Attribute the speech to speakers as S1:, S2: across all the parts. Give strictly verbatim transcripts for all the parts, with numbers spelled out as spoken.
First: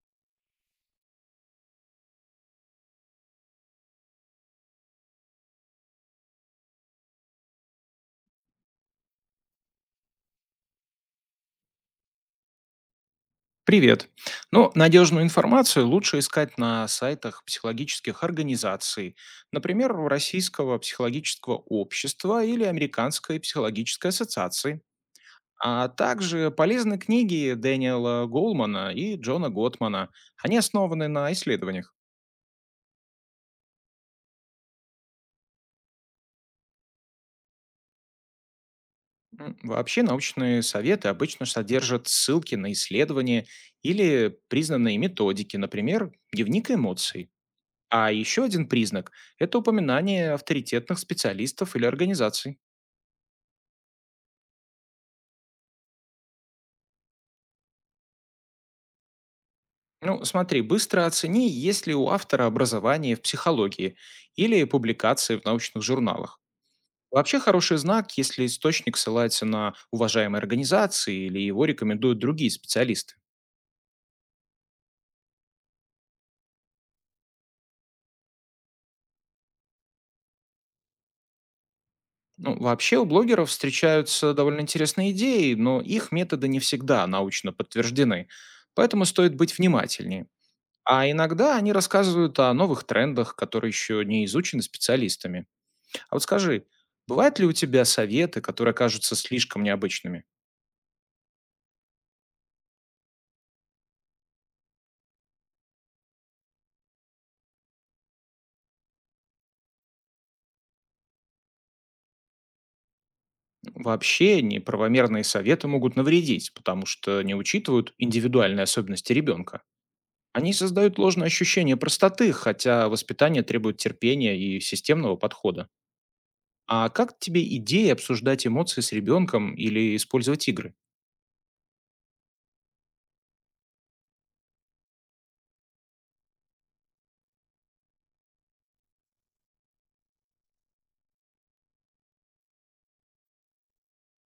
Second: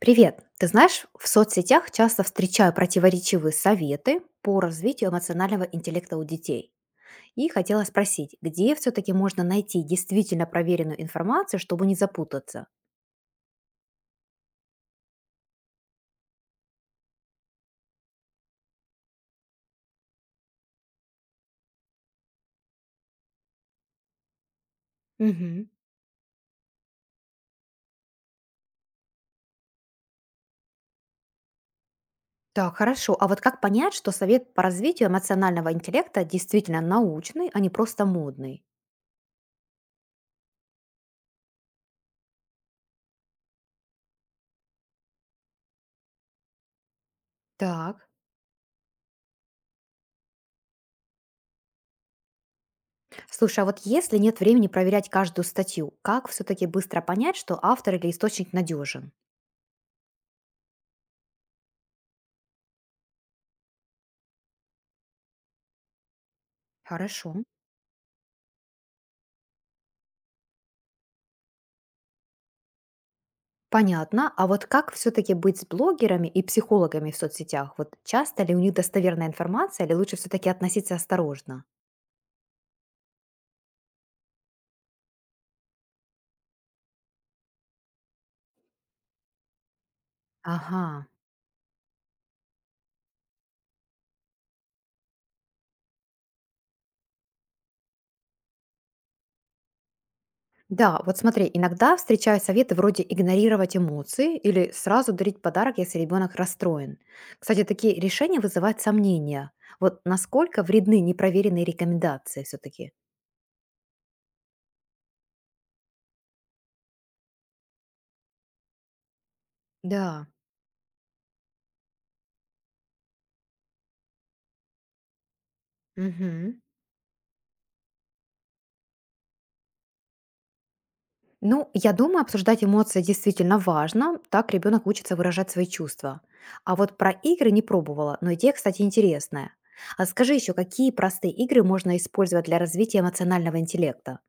S1: Привет! Ты знаешь, в соцсетях часто встречаю противоречивые советы по развитию эмоционального интеллекта у детей. И хотела спросить, где все-таки можно найти действительно проверенную информацию, чтобы не запутаться?
S2: Привет. Ну, Надежную информацию лучше искать на сайтах психологических организаций, например, Российского психологического общества или Американской психологической ассоциации,
S1: Мгм.
S2: а также полезны книги Дэниела Голмана и Джона Готмана. Они основаны на исследованиях.
S1: Так, хорошо. А вот как понять, что совет по развитию эмоционального интеллекта действительно научный, а не просто модный?
S2: М, Вообще научные советы обычно содержат ссылки на исследования или признанные методики, например, дневник эмоций.
S1: Так.
S2: А еще один признак — это упоминание авторитетных специалистов или организаций.
S1: Слушай, а вот если нет времени проверять каждую статью, как все-таки быстро понять, что автор или источник надежен?
S2: Ну, смотри, быстро оцени, есть ли у автора образование в психологии или публикации в научных журналах.
S1: Хорошо.
S2: Вообще хороший знак, если источник ссылается на уважаемые организации или его рекомендуют другие специалисты.
S1: Понятно. А вот как все-таки быть с блогерами и психологами в соцсетях? Вот часто ли у них достоверная информация, или лучше все-таки относиться осторожно?
S2: Ну, вообще у блогеров встречаются довольно интересные идеи, но их методы не всегда научно подтверждены, поэтому стоит быть внимательнее.
S1: Ага.
S2: А иногда они рассказывают о новых трендах, которые еще не изучены специалистами. А вот скажи, бывают ли у тебя советы, которые кажутся слишком необычными?
S1: Да, вот смотри, иногда встречаю советы вроде игнорировать эмоции или сразу дарить подарок, если ребенок расстроен. Кстати, такие решения вызывают сомнения. Вот насколько вредны непроверенные рекомендации все-таки?
S2: Вообще неправомерные советы могут навредить, потому что не учитывают индивидуальные особенности ребенка.
S1: Да.
S2: Они создают ложное ощущение простоты, хотя воспитание требует терпения и системного подхода.
S1: Мгм.
S2: А как тебе идея обсуждать эмоции с ребенком или использовать игры?
S1: Ну, я думаю, обсуждать эмоции действительно важно, так ребенок учится выражать свои чувства. А вот про игры не пробовала, но идея, кстати, интересная. А скажи еще, какие простые игры можно использовать для развития эмоционального интеллекта?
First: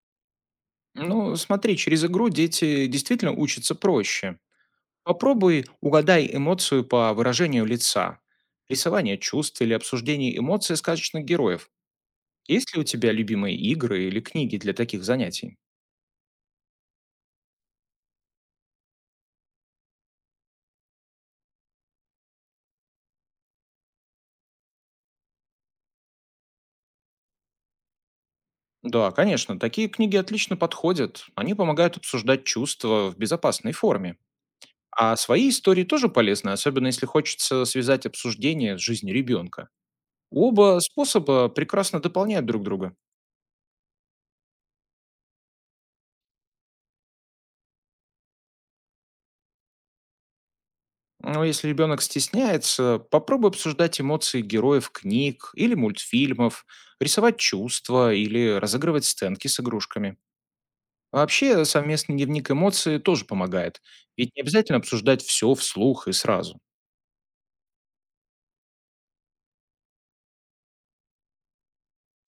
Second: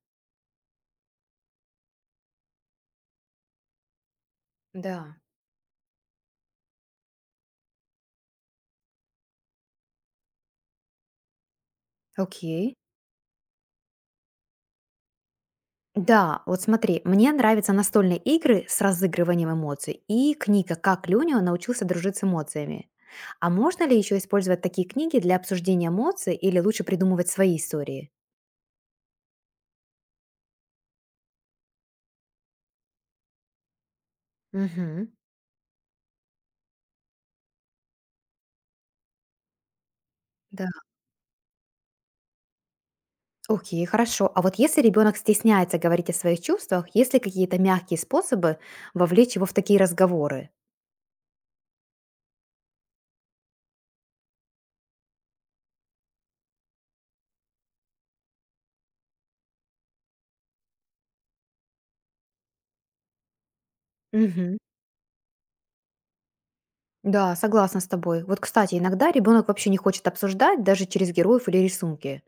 S2: Ну, смотри, через игру дети действительно учатся проще.
S1: Да,
S2: Попробуй угадай эмоцию по выражению лица, рисование чувств или обсуждение эмоций сказочных героев. Есть
S1: окей.
S2: ли у тебя любимые игры или книги для таких занятий?
S1: Да, вот смотри, мне нравятся настольные игры с разыгрыванием эмоций и книга «Как Люнио научился дружить с эмоциями». А можно ли еще использовать такие книги для обсуждения эмоций или лучше придумывать свои истории?
S2: Да, конечно, такие книги отлично подходят. Они помогают обсуждать чувства в безопасной форме.
S1: Угу,
S2: А свои истории тоже полезны, особенно если хочется связать обсуждение с жизнью ребенка.
S1: да.
S2: Оба способа прекрасно дополняют друг друга.
S1: Окей, хорошо. А вот если ребенок стесняется говорить о своих чувствах, есть ли какие-то мягкие способы вовлечь его в такие разговоры?
S2: Но если ребенок стесняется, попробуй обсуждать эмоции героев книг или мультфильмов, рисовать чувства или разыгрывать сценки с игрушками. Вообще, совместный дневник эмоций тоже помогает, ведь не
S1: Мгм.
S2: обязательно обсуждать все вслух и сразу.
S1: Да, согласна с тобой. Вот, кстати, иногда ребенок вообще не хочет обсуждать даже через героев или рисунки.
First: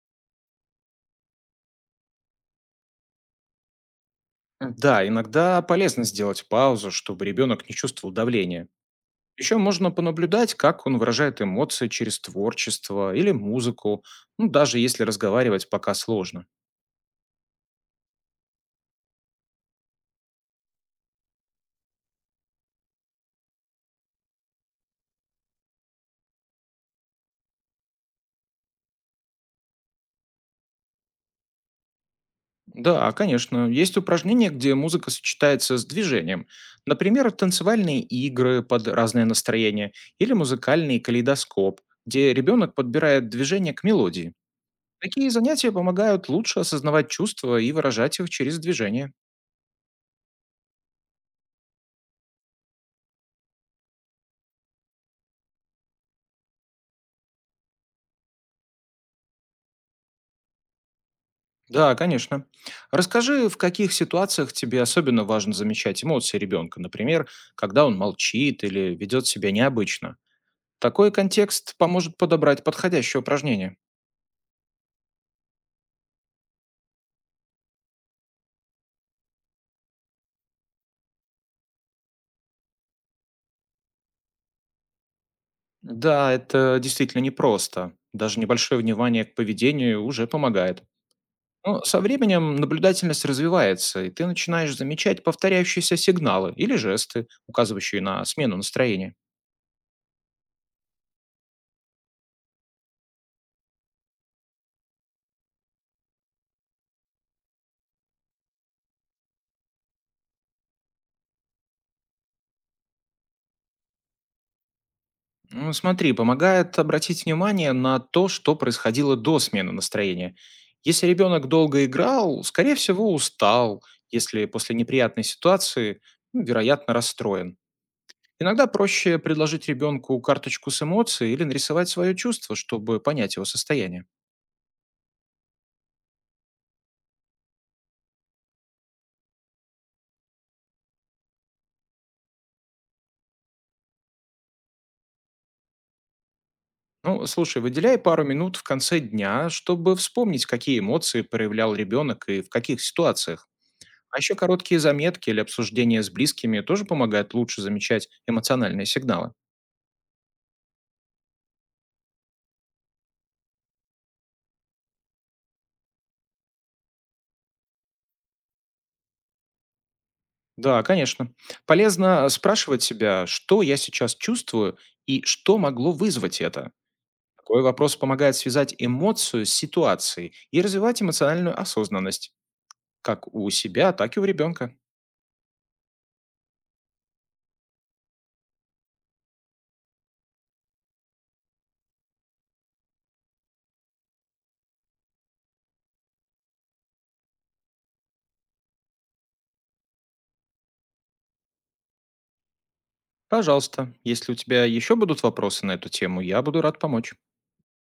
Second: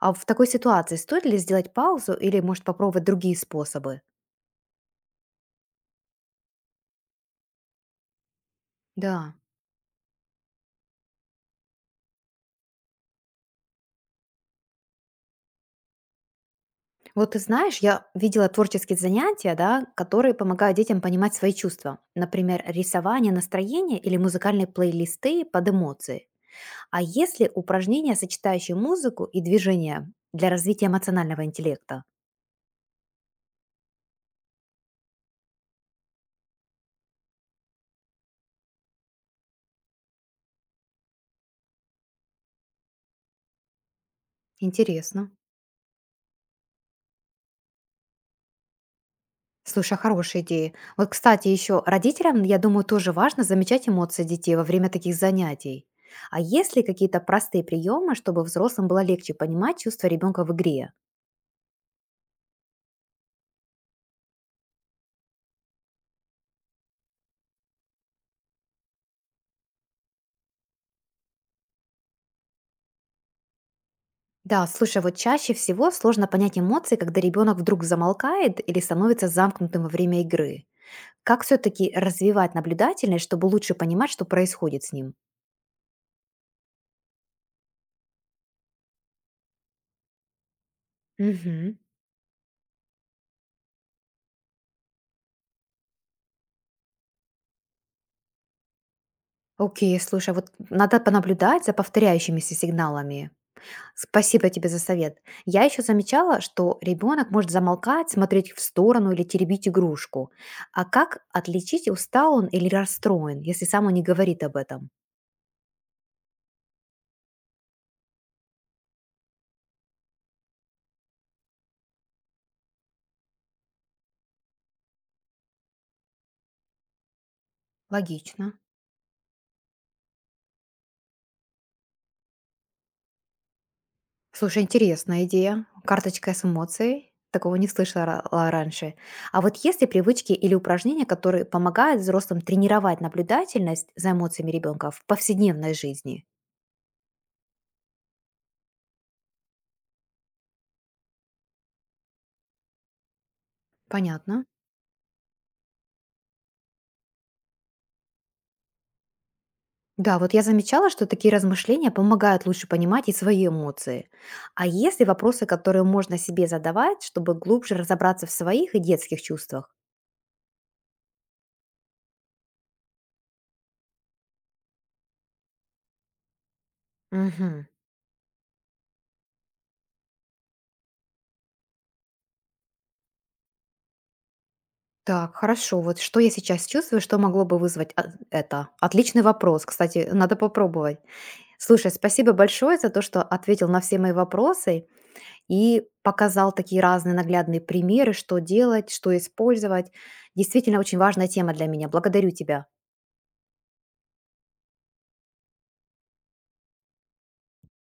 S1: А в такой ситуации стоит ли сделать паузу или, может, попробовать другие способы?
S2: Да, иногда полезно сделать паузу, чтобы ребенок не чувствовал давления.
S1: Да.
S2: Еще можно понаблюдать, как он выражает эмоции через творчество или музыку, ну, даже если разговаривать пока сложно.
S1: Вот ты знаешь, я видела творческие занятия, да, которые помогают детям понимать свои чувства. Например, рисование настроения или музыкальные плейлисты под эмоции. А есть ли упражнения, сочетающие музыку и движение для развития эмоционального интеллекта?
S2: Да, конечно. Есть упражнения, где музыка сочетается с движением. Например, танцевальные игры под разное настроение или музыкальный калейдоскоп, где ребенок подбирает движение к мелодии. Такие
S1: Интересно.
S2: занятия помогают лучше осознавать чувства и выражать их через движение.
S1: Слушай, а хорошая идея. Вот, кстати, еще родителям, я думаю, тоже важно замечать эмоции детей во время таких занятий. А есть ли какие-то простые приемы, чтобы взрослым было легче понимать чувства ребенка в игре?
S2: Да, конечно. Расскажи, в каких ситуациях тебе особенно важно замечать эмоции ребенка, например, когда он молчит или ведет себя необычно. Такой контекст поможет подобрать подходящее упражнение.
S1: Да, слушай, вот чаще всего сложно понять эмоции, когда ребенок вдруг замолкает или становится замкнутым во время игры. Как все-таки развивать наблюдательность, чтобы лучше понимать, что происходит с ним?
S2: Да, это действительно непросто. Даже небольшое внимание к поведению уже помогает.
S1: Мгм.
S2: Но со временем наблюдательность развивается, и ты начинаешь замечать повторяющиеся сигналы или жесты, указывающие на смену настроения.
S1: Окей, слушай, вот надо понаблюдать за повторяющимися сигналами. Спасибо тебе за совет. Я еще замечала, что ребенок может замолкать, смотреть в сторону или теребить игрушку. А как отличить, устал он или расстроен, если сам он не говорит об этом?
S2: Ну, смотри, помогает обратить внимание на то, что происходило до смены настроения. Если ребенок долго играл, скорее всего, устал. Если после неприятной ситуации, ну, вероятно, расстроен.
S1: Логично.
S2: Иногда проще предложить ребенку карточку с эмоцией или нарисовать свое чувство, чтобы понять его состояние.
S1: Слушай, интересная идея. Карточка с эмоцией. Такого не слышала ра- ла- раньше. А вот есть ли привычки или упражнения, которые помогают взрослым тренировать наблюдательность за эмоциями ребенка в повседневной жизни?
S2: Ну, слушай, выделяй пару минут в конце дня, чтобы вспомнить, какие эмоции проявлял ребенок и в каких ситуациях. А еще
S1: Понятно.
S2: короткие заметки или обсуждения с близкими тоже помогают лучше замечать эмоциональные сигналы.
S1: Да, вот я замечала, что такие размышления помогают лучше понимать и свои эмоции. А есть ли вопросы, которые можно себе задавать, чтобы глубже разобраться в своих и детских чувствах?
S2: Да, конечно. Полезно спрашивать себя, что я сейчас чувствую и что могло вызвать это. Такой
S1: Мгм.
S2: вопрос помогает связать эмоцию с ситуацией и развивать эмоциональную осознанность. Как у себя, так и у ребенка.
S1: Так, хорошо. Вот что я сейчас чувствую, что могло бы вызвать а- это? Отличный вопрос, кстати, надо попробовать. Слушай, спасибо большое за то, что ответил на все мои вопросы и показал такие разные наглядные примеры, что делать, что использовать. Действительно очень важная тема для меня. Благодарю тебя.
S2: Пожалуйста, если у тебя еще будут вопросы на эту тему, я буду рад помочь.